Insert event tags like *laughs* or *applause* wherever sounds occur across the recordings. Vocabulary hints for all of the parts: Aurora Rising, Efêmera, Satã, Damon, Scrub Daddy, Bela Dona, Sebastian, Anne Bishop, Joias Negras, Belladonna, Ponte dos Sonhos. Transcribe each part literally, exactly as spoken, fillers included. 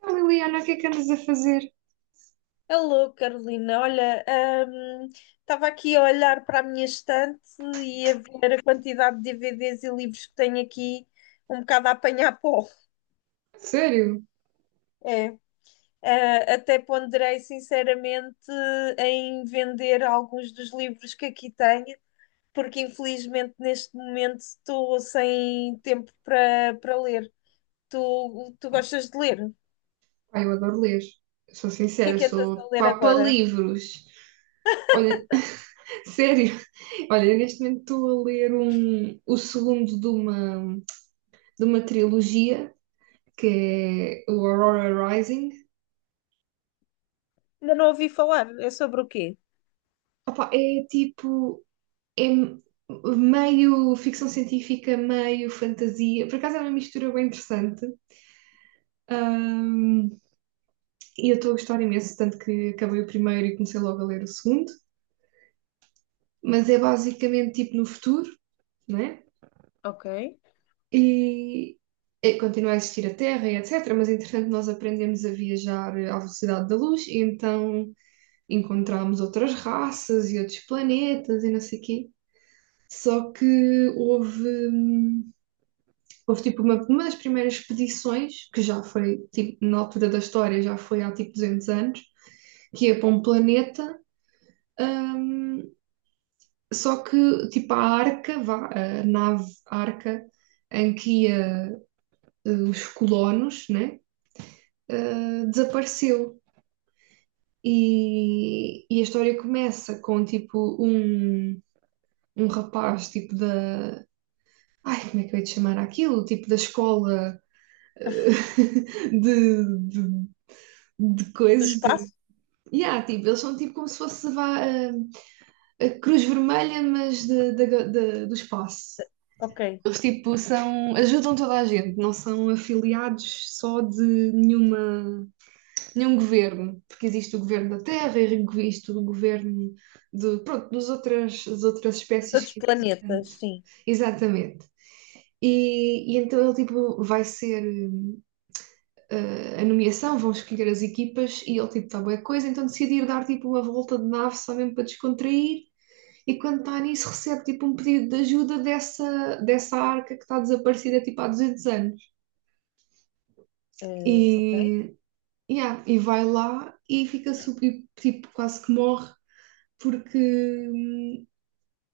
Ah, Liliana, o que é que andas a fazer? Alô, Carolina. Olha, hum, estava aqui a olhar para a minha estante e a ver a quantidade de D V Ds e livros que tenho aqui, um bocado a apanhar pó. Sério? É. Ah, até ponderei sinceramente em vender alguns dos livros que aqui tenho, porque infelizmente neste momento estou sem tempo para para ler. Tu, tu gostas de ler? O Pá, eu adoro ler. Eu sou que é sincera, que andas a sou ler papa agora? livros. Olha, *laughs* sério. Olha, eu neste momento estou a ler um, o segundo de uma, de uma trilogia, que é o Aurora Rising. Ainda não ouvi falar. É sobre o quê? Opá, é tipo, é m- meio ficção científica, meio fantasia. Por acaso é uma mistura bem interessante. Ah, e eu estou a gostar imenso, tanto que acabei o primeiro e comecei logo a ler o segundo. mas é basicamente tipo no futuro, não é? Ok. E eh, continua a existir a Terra e et cetera. Mas entretanto nós aprendemos a viajar eh, à velocidade da luz e então encontramos outras raças e outros planetas e não sei o quê. Só que houve, hum, houve tipo uma, uma das primeiras expedições, que já foi tipo, na altura da história, já foi há tipo duzentos anos, que ia para um planeta. hum, Só que, tipo, a arca, vá, a nave arca em que ia eh, os colonos, né, eh, desapareceu. E, e a história começa com, tipo, um, um rapaz, tipo, da... Ai, como é que eu ia te chamar aquilo? Tipo, da escola eh, *laughs* de, de, de Do coisas, de... espaço? Yeah, tipo, eles são tipo como se fosse vá, a, a Cruz Vermelha, mas de, da- da- do espaço. Ok. Eles tipo são, ajudam toda a gente, não são afiliados só de nenhuma, nenhum governo, porque existe o governo da terra, existe o governo de, pronto, dos outras, das outras Dos espécies outros que planetas, portanto, sim. exatamente. E, e então ele tipo vai ser eh, a nomeação, vão escolher as equipas e ele tipo está boa coisa, então decidir dar tipo uma volta de nave só mesmo para descontrair e quando está nisso, recebe tipo um pedido de ajuda dessa, dessa arca que está desaparecida tipo há duzentos anos. Eh, ok. E, yeah, e vai lá e fica super, tipo, quase que morre porque hum,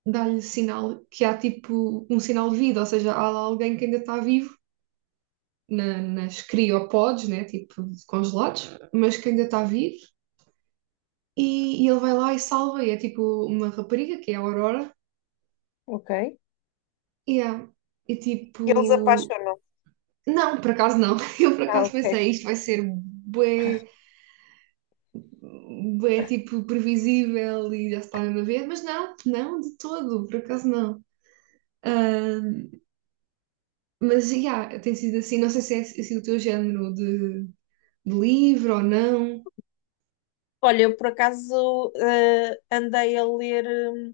dá-lhe sinal que há tipo um sinal de vida, ou seja, há lá alguém que ainda está vivo na- nas criopods, né, tipo congelados, mas que ainda está vivo e, e ele vai lá e salva, e é tipo uma rapariga que é a Aurora, Ok. e é, e E eles tipo. apaixonam. Não, por acaso não. *laughs* Eu por Ah, acaso ok. pensei, isto vai ser bué, bué tipo previsível e já se está mesmo a ver, mas não, não, de todo, por acaso não. Ahm, mas já, tem sido assim, não sei se é assim o teu género de, de livro ou não. Olha, eu por acaso eh, andei a ler hum,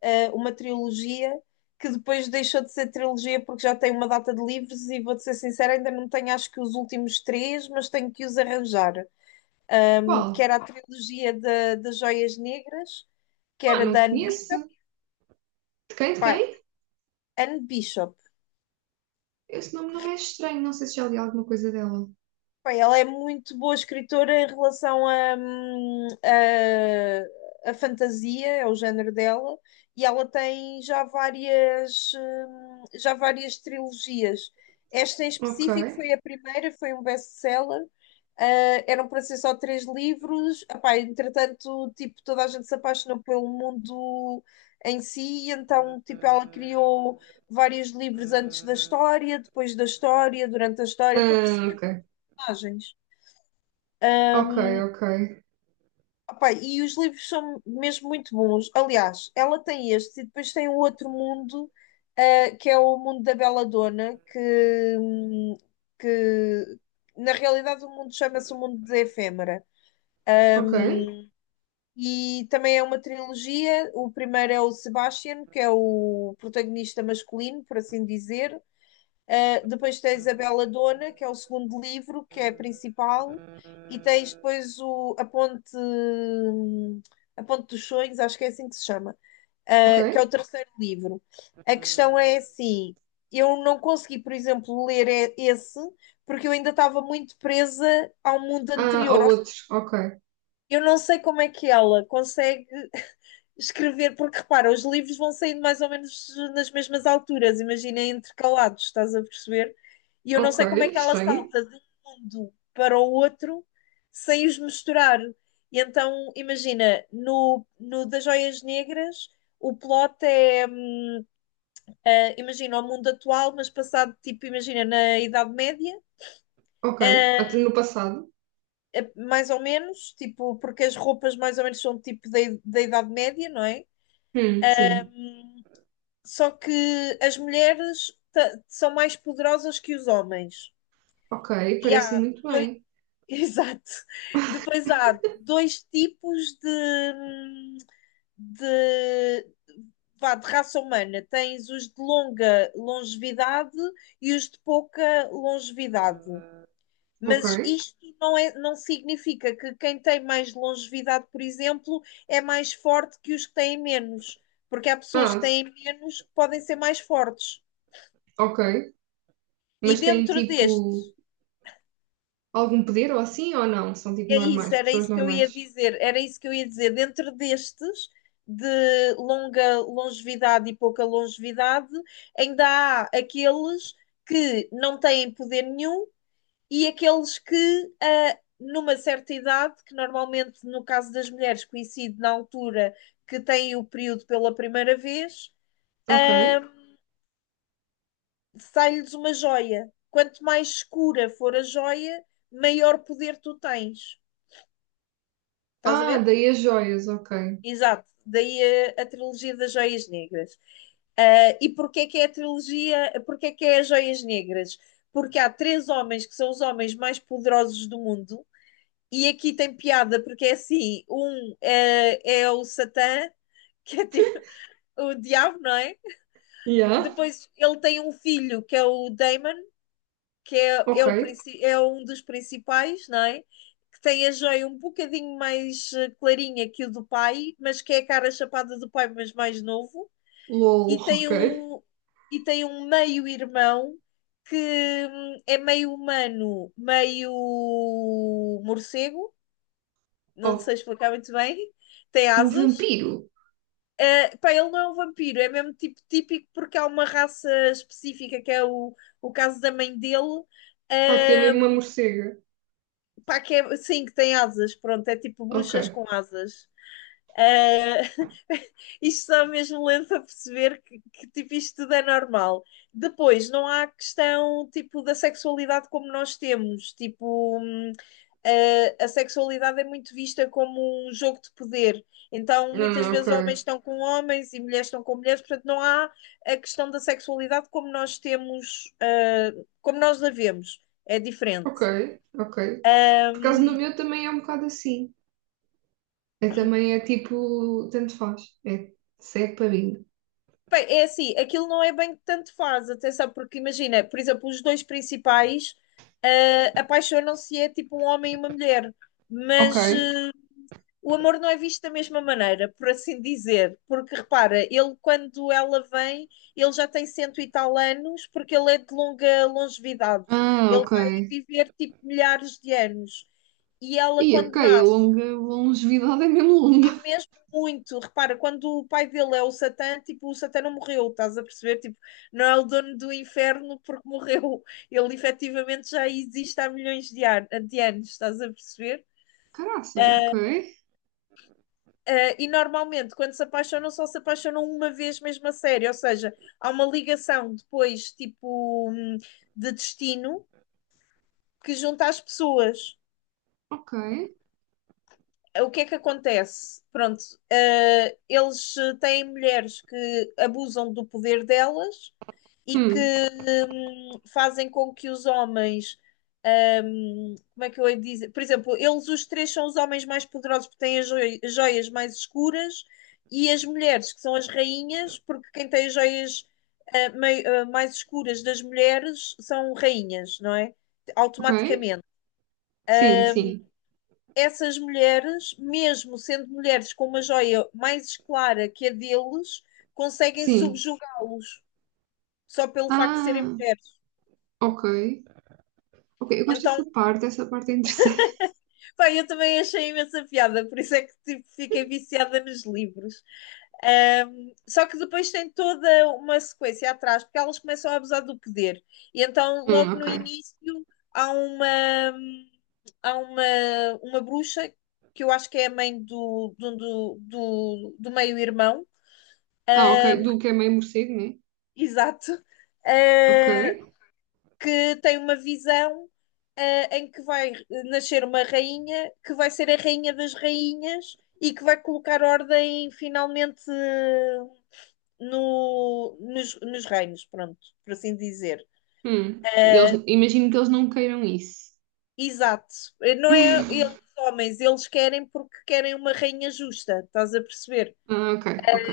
eh, uma trilogia que depois deixou de ser trilogia porque já tem uma data de livros e vou-te ser sincera, ainda não tenho acho que os últimos três, mas tenho que os arranjar. Hum, que Qual? era a trilogia da- das Joias Negras, que Ah, era não da Anne Bishop. conheço. De quem? De Pá, quem? Anne Bishop. Esse nome não me é estranho, não sei se já li alguma coisa dela. Pá, ela é muito boa escritora em relação a, hum, a, a fantasia, é o género dela, e ela tem já várias, hum, já várias trilogias. Esta em Ok. específico foi a primeira, foi um best-seller. Ah, eram para ser só três livros. Epá, entretanto, tipo, toda a gente se apaixonou pelo mundo em si, e então, tipo, ela criou vários livros antes da história, depois da história, durante a história, para Ah, ok. personagens. Ok, ok. Epá, e os livros são mesmo muito bons. Aliás, ela tem este e depois tem o outro mundo, ah, que é o mundo da Belladonna, que, hum, que na realidade o mundo chama-se o mundo da Efêmera. Ok, E também é uma trilogia. O primeiro é o Sebastian, que é o protagonista masculino, por assim dizer. Uh, depois tens a Bela Dona, que é o segundo livro, que é a principal. E tens depois o, a Ponte, a Ponte dos Sonhos, acho que é assim que se chama, ok. uh, que é o terceiro livro. A questão é assim: eu não consegui, por exemplo, ler e- esse, porque eu ainda estava muito presa ao mundo Ah, anterior. ou Ou seja, outro. Ok, eu não sei como é que ela consegue escrever, porque repara, os livros vão saindo mais ou menos nas mesmas alturas, imagina intercalados, estás a perceber? E eu não ok, sei como é que ela estranho. salta de um mundo para o outro sem os misturar. E então, imagina, no, no das Joias Negras, o plot é, eh, imagina, o mundo atual, mas passado, tipo, imagina, na Idade Média, Ok. eh, Até no passado. eh, mais ou menos, tipo, porque as roupas mais ou menos são tipo da, da Idade Média, não é? Hum, sim. Só que as mulheres ta- são mais poderosas que os homens. Ok. E Parece há muito dois, bem. *laughs* exato. Depois há dois tipos de, de, vá, de raça humana. Tens os de longa longevidade e os de pouca longevidade. Ok. Mas isto não é, não significa que quem tem mais longevidade, por exemplo, é mais forte que os que têm menos, porque há pessoas que Ah, têm menos que podem ser mais fortes. ok. E Mas têm dentro destes, tipo algum poder ou assim ou não? São tipo é isso, normais, era pessoas isso que eu normais. ia dizer, era isso que eu ia dizer, dentro destes, de longa longevidade e pouca longevidade, ainda há aqueles que não têm poder nenhum e aqueles que, ah, numa certa idade, que normalmente no caso das mulheres coincide na altura que têm o período pela primeira vez, Ok. ah, sai-lhes uma joia. Quanto mais escura for a joia, maior poder tu tens. Estás a Ah, ver? daí as joias. Ok. Exato, daí a, a trilogia das Joias Negras. Ah, e porquê que é a trilogia, porquê que é as Joias Negras? Porque há três homens que são os homens mais poderosos do mundo, e aqui tem piada, porque é assim: um é, é o Satã, *laughs* que é tipo o diabo, não é? Yeah. Depois ele tem um filho, que é o Damon, que é, Ok. é, o, princi- é um dos principais, não é? Que tem a joia um bocadinho mais eh, clarinha que o do pai, mas que é a cara chapada do pai, mas mais novo. LOL. E *laughs* tem Ok. um, e tem um meio-irmão que hum, é meio humano, meio morcego, não sei Oh, explicar muito bem. Tem é um asas. vampiro. Eh, pá, ele não é um vampiro, é mesmo tipo típico porque há uma raça específica que é o, o caso da mãe dele, Ah, que é ah, mesmo uma morcega. Pá, que é, sim, que tem asas, pronto, é tipo Ok. bruxas com asas. Eh, *laughs* isto só mesmo lento a perceber que, que, tipo, isto tudo é normal. Depois, não há questão tipo da sexualidade como nós temos, tipo, hum, eh, a sexualidade é muito vista como um jogo de poder. Então, muitas Ah, ok. vezes homens estão com homens e mulheres estão com mulheres, portanto, não há a questão da sexualidade como nós temos, eh, como nós a vemos. É diferente. Ok. Ok. Por causa do meu também é um bocado assim. É também é tipo, tanto faz. É cego para mim. Bem, é assim, aquilo não é bem que tanto faz, atenção, porque imagina, por exemplo, os dois principais ah, apaixonam-se, é tipo um homem e uma mulher, mas Ok. ah, o amor não é visto da mesma maneira, por assim dizer, porque repara, ele quando ela vem, ele já tem cento e tal anos, porque ele é de longa longevidade, Ah, ele ok. vai viver tipo milhares de anos, e ela E quando ok, a nasce longa a longevidade é mesmo longa. mesmo muito. Repara, quando o pai dele é o Satã, tipo, o Satã não morreu, estás a perceber? Tipo, não é o dono do inferno porque *laughs* morreu. Ele efetivamente já existe há milhões de, an de anos, estás a perceber? Caraças, ok, Uh, e normalmente, quando se apaixonam, só se apaixonam uma vez mesmo a sério, ou seja, há uma ligação depois, tipo, hum, de destino que junta as pessoas. ok. O que é que acontece? Pronto, eh, eles eh, têm mulheres que abusam do poder delas e que Hum, hum, fazem com que os homens. hum, como é que eu ia dizer? Por exemplo, eles os três são os homens mais poderosos porque têm as joi- joias mais escuras e as mulheres, que são as rainhas, porque quem tem as joias eh, mai- eh, mais escuras das mulheres são rainhas, não é? ok. Automaticamente Sim, sim, essas mulheres, mesmo sendo mulheres com uma joia mais clara que a deles, conseguem sim. subjugá-los só pelo facto de serem Ah, mulheres. ok. Ok, eu gosto Então, dessa parte, essa parte é interessante. *laughs* pá, eu também achei imensa piada, por isso é que tipo, fiquei viciada nos livros. Ahm, só que depois tem toda uma sequência atrás, porque elas começam a abusar do poder. E então, Hum, logo no ok. início, há uma, há uma, uma bruxa, que eu acho que é a mãe do, do, do, do do meio-irmão, Ah, ok, do que é meio morcego, né? exato, Ok. eh, que tem uma visão eh, em que vai nascer uma rainha que vai ser a rainha das rainhas e que vai colocar ordem finalmente eh, no, nos, nos reinos, pronto, por assim dizer. Hum, e eles, Eh, imagino que eles não queiram isso. exato, Eh, não é *laughs* eles homens, eles querem porque querem uma rainha justa, estás a perceber? Ah, ok, ok.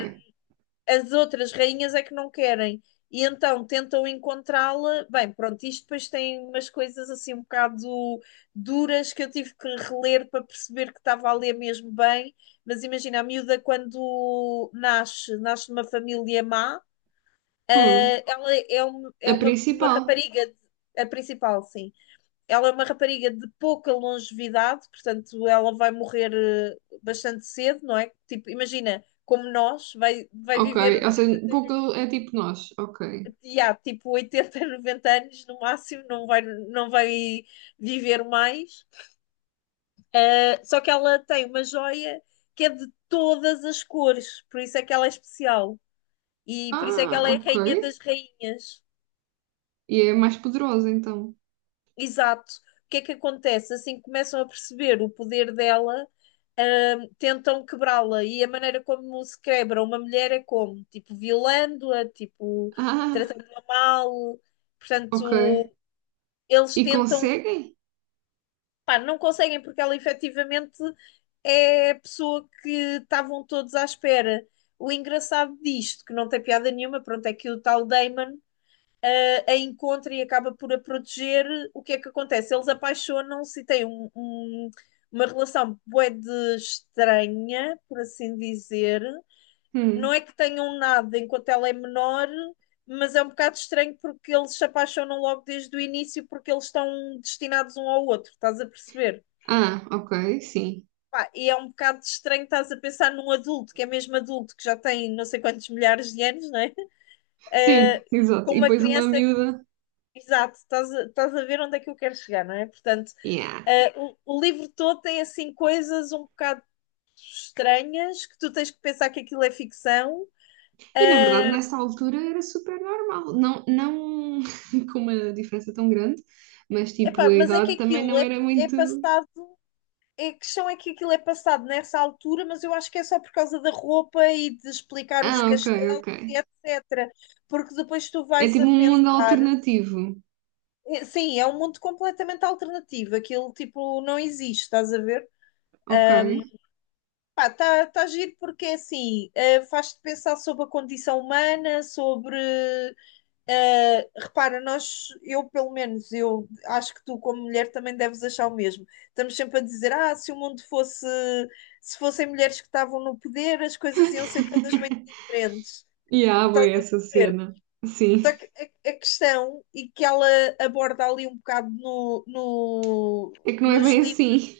As outras rainhas é que não querem. E então tentam encontrá-la. Bem, pronto, isto depois tem umas coisas assim um bocado duras que eu tive que reler para perceber que estava a ler mesmo bem. Mas imagina, a miúda quando nasce, nasce numa família má, Hum, ah, ela é, um- a é uma, uma principal. rapariga, de- a principal, sim. Ela é uma rapariga de pouca longevidade, portanto, ela vai morrer eh, bastante cedo, não é? Tipo, imagina, como nós, vai, vai Ok, viver ou tipo, seja, pouco é tipo nós. Ok. e há tipo oitenta, noventa *laughs* anos no máximo, não vai, não vai viver mais. Uh, só que ela tem uma joia que é de todas as cores, por isso é que ela é especial. E por isso é que Ah, ela é a ok. rainha das rainhas. E é mais poderosa, então. Exato. O que é que acontece? Assim que começam a perceber o poder dela, hum, tentam quebrá-la. E a maneira como se quebra uma mulher é como? Tipo, violando-a, tipo, Ah, tratando-a mal. ok. Portanto, eles E tentam. conseguem? Pá, não conseguem porque ela efetivamente é a pessoa que estavam todos à espera. O engraçado disto, que não tem piada nenhuma, pronto, é que o tal Damon a, a encontra e acaba por a proteger. O que é que acontece? Eles apaixonam-se e têm um- um- uma relação bué de estranha, por assim dizer. Não Hum. é que tenham nada enquanto ela é menor, mas é um bocado estranho porque eles se apaixonam logo desde o início porque eles estão destinados um ao outro, estás a perceber? Ah, ok, sim. Pá, e é um bocado estranho, estás a pensar num adulto, que é mesmo adulto, que já tem não sei quantos milhares de anos, não é? *laughs* Sim, Eh, *laughs* com exato. E uma depois uma criança. miúda. Exato, estás a, estás a ver onde é que eu quero chegar, não é? Portanto, Yeah. eh, o, o livro todo tem assim coisas um bocado estranhas que tu tens que pensar que aquilo é ficção. E na verdade, nessa altura era super normal. Não, não *laughs* com uma diferença tão grande, mas tipo, Epá, a mas é que idade também aquilo não é, era é muito. passado. A questão é que aquilo é passado nessa altura, mas eu acho que é só por causa da roupa e de explicar os Ah, ok, castelos ok. e et cetera. Porque depois tu É vais tipo a um mundo pensar. alternativo. É, sim, é um mundo completamente alternativo. Aquilo, tipo, não existe, estás a ver? Ok. Pá, está tá tá giro porque é assim, eh, faz-te pensar sobre a condição humana, sobre. eh, Repara, nós, eu pelo menos, eu acho que tu, como mulher, também deves achar o mesmo. Estamos sempre a dizer, ah, se o mundo fosse. Se fossem mulheres que estavam no poder, as coisas iam ser todas bem *laughs* diferentes. E há, Estás bué, a essa ver? cena. Só Sim. que a, a questão, e que ela aborda ali um bocado no, no- É que não é nos bem livros, assim.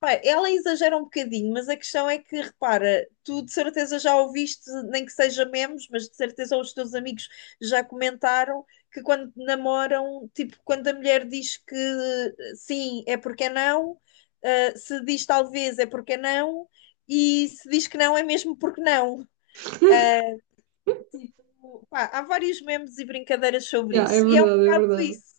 pá, ela exagera um bocadinho, mas a questão é que, repara, tu de certeza já ouviste, nem que seja memes, mas de certeza os teus amigos já comentaram que quando namoram, tipo, quando a mulher diz que sim, é porque é não, ah, se diz talvez é porque é não, e se diz que não, é mesmo porque não. Tipo, pá, há vários memes e brincadeiras sobre Yeah, é isso. E é um verdade, é bocado verdade. isso.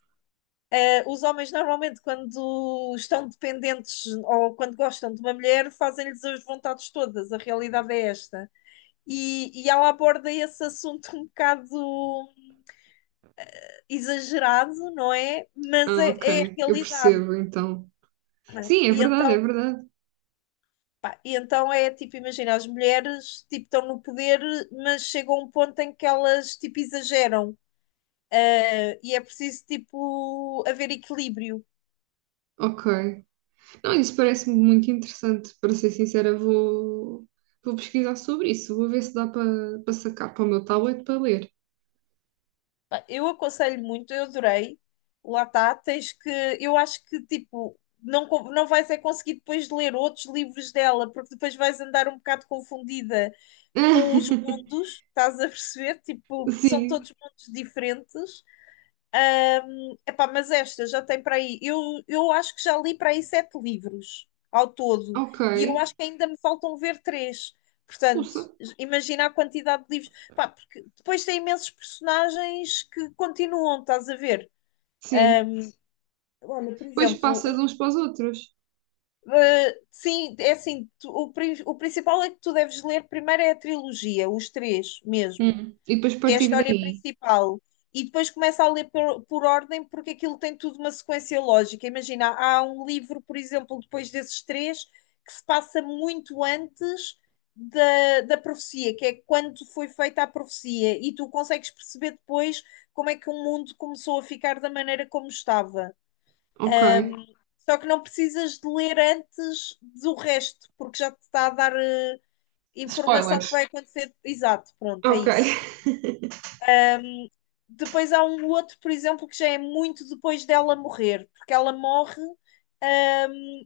Eh, Os homens normalmente, quando estão dependentes ou quando gostam de uma mulher, fazem-lhes as vontades todas. A realidade é esta. E, e ela aborda esse assunto um bocado exagerado, não é? Mas Ah, é, é a ok. Eu realidade. percebo, então. Sim, é E verdade, é então, verdade. pá, e então é tipo, imagina, as mulheres tipo, estão no poder, mas chega um ponto em que elas tipo, exageram. Ah, e é preciso, tipo, haver equilíbrio. Ok. Não, isso parece-me muito interessante. Para ser sincera, vou, vou pesquisar sobre isso. Vou ver se dá para para sacar para o meu tablet para ler. Pá, eu aconselho muito, eu adorei. Lá está, tens que. Eu acho que, tipo, não, con- não vais é conseguir depois ler outros livros dela, porque depois vais andar um bocado confundida com os *laughs* mundos, estás a perceber? Tipo, porque são Sim, todos mundos diferentes. Epá, mas esta já tem para aí. Eu, eu acho que já li para aí sete livros ao todo. ok. E eu acho que ainda me faltam ver três. Portanto, Pulsa. imagina a quantidade de livros. Pá, porque depois tem imensos personagens que continuam, estás a ver? Sim. Olha, por Depois exemplo, passa de uns para os outros. um, eh, sim, é assim, tu- o, pri- o principal é que tu deves ler primeiro é a trilogia, os três mesmo. Hum. E depois Que é a partir história daí. principal. E depois começa a ler por, por ordem, porque aquilo tem tudo uma sequência lógica. Imagina, há um livro, por exemplo, depois desses três, que se passa muito antes da, da profecia, que é quando foi feita a profecia, e tu consegues perceber depois como é que o mundo começou a ficar da maneira como estava. Ok. Só que não precisas de ler antes do resto, porque já te está a dar eh, informação que Spoilers. vai acontecer. Exato, pronto, é Ok. isso. *laughs* Depois há um outro, por exemplo, que já é muito depois dela morrer, porque ela morre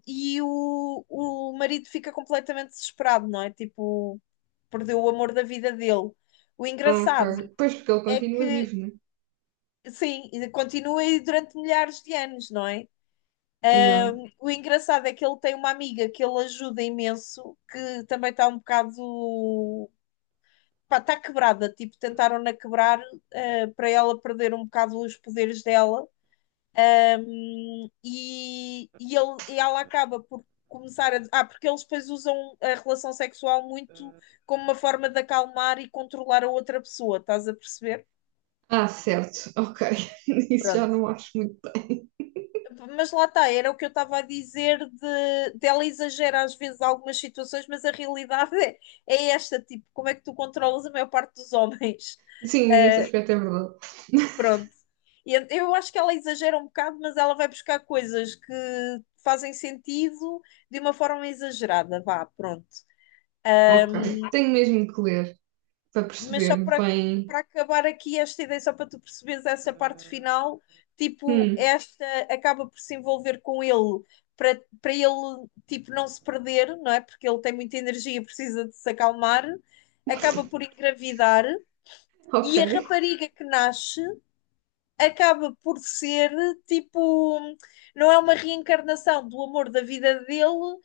e o, o marido fica completamente desesperado, não é? Tipo, perdeu o amor da vida dele. O Ok. engraçado Pois porque ele é continua que, vivo, né? sim, continua aí durante milhares de anos, não é? Yeah. O engraçado é que ele tem uma amiga que ele ajuda imenso, que também está um bocado. Pá, está quebrada, tipo, tentaram-na quebrar eh, para ela perder um bocado os poderes dela. Um, e, e, ele, e ela acaba por começar a. Ah, porque eles depois usam a relação sexual muito como uma forma de acalmar e controlar a outra pessoa, estás a perceber? Ah, certo. Ok. *laughs* Isso já Pronto. não acho muito. Mas lá está, era o que eu estava a dizer de, de ela exagera às vezes algumas situações, mas a realidade *laughs* é, é esta, tipo, como é que tu controlas a maior parte dos homens? Sim, nesse Ah, aspecto é verdade. pronto. E ent- eu acho que ela exagera um bocado, mas ela vai buscar coisas que fazem sentido de uma forma exagerada, vá, pronto. Ok. Tenho mesmo que ler. para Mas perceber só para bem. para acabar aqui esta ideia, só para tu perceberes essa parte final, tipo, Hum, esta acaba por se envolver com ele para para ele, tipo, não se perder, não é? Porque ele tem muita energia, precisa de se acalmar, *laughs* acaba por engravidar ok. e a rapariga que nasce acaba por ser tipo, não é uma reencarnação do amor da vida dele,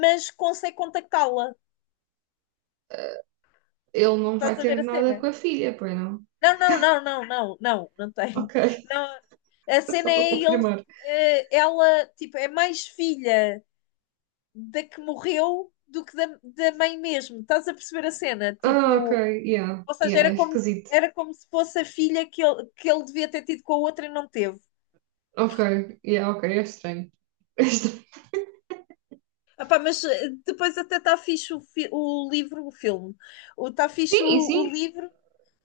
mas consegue contactá-la. Ele não Estás vai a ter ver a nada cena? com a filha, pois não? Não, não, não, não, não, não, não tem. Ok, Não, a *laughs* cena só para é ele, confirmar. eh, ela, tipo, é mais filha da que morreu do que da, da mãe mesmo. Estás a perceber a cena? Ah, ok, Tipo, yeah, ou seja, yeah, é era como, esquisito. era como se fosse a filha que ele, que ele devia ter tido com a outra e não teve. Ok, yeah, ok, é estranho. *laughs* É estranho. Epá, mas eh, depois até está fixe o, fi- o livro, o filme. Está fixe o, Sim, o sim, livro,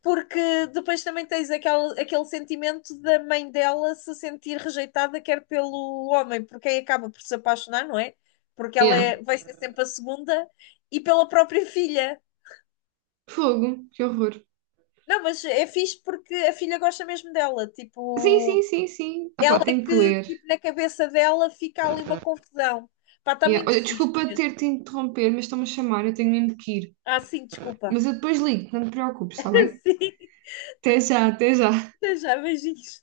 porque depois também tens aquele, aquele sentimento da mãe dela se sentir rejeitada, quer pelo homem, por quem acaba por se apaixonar, não é? Porque ela yeah. é, vai ser sempre a segunda, e pela própria filha. Fogo, que horror. Não, mas é fixe porque a filha gosta mesmo dela. Sim, sim, Tipo, sim, sim. Ah pá, ela é tenho que que, ler. tipo, na cabeça dela fica ali uma confusão. Pá, está Yeah. muito Olha, fixe desculpa mesmo. ter-te interromper, mas estão-me a chamar, eu tenho mesmo que ir. Ah, sim, desculpa. Mas eu depois ligo, não te preocupes, está bem? *laughs* Sim. Até já, até já. Até já, beijinhos.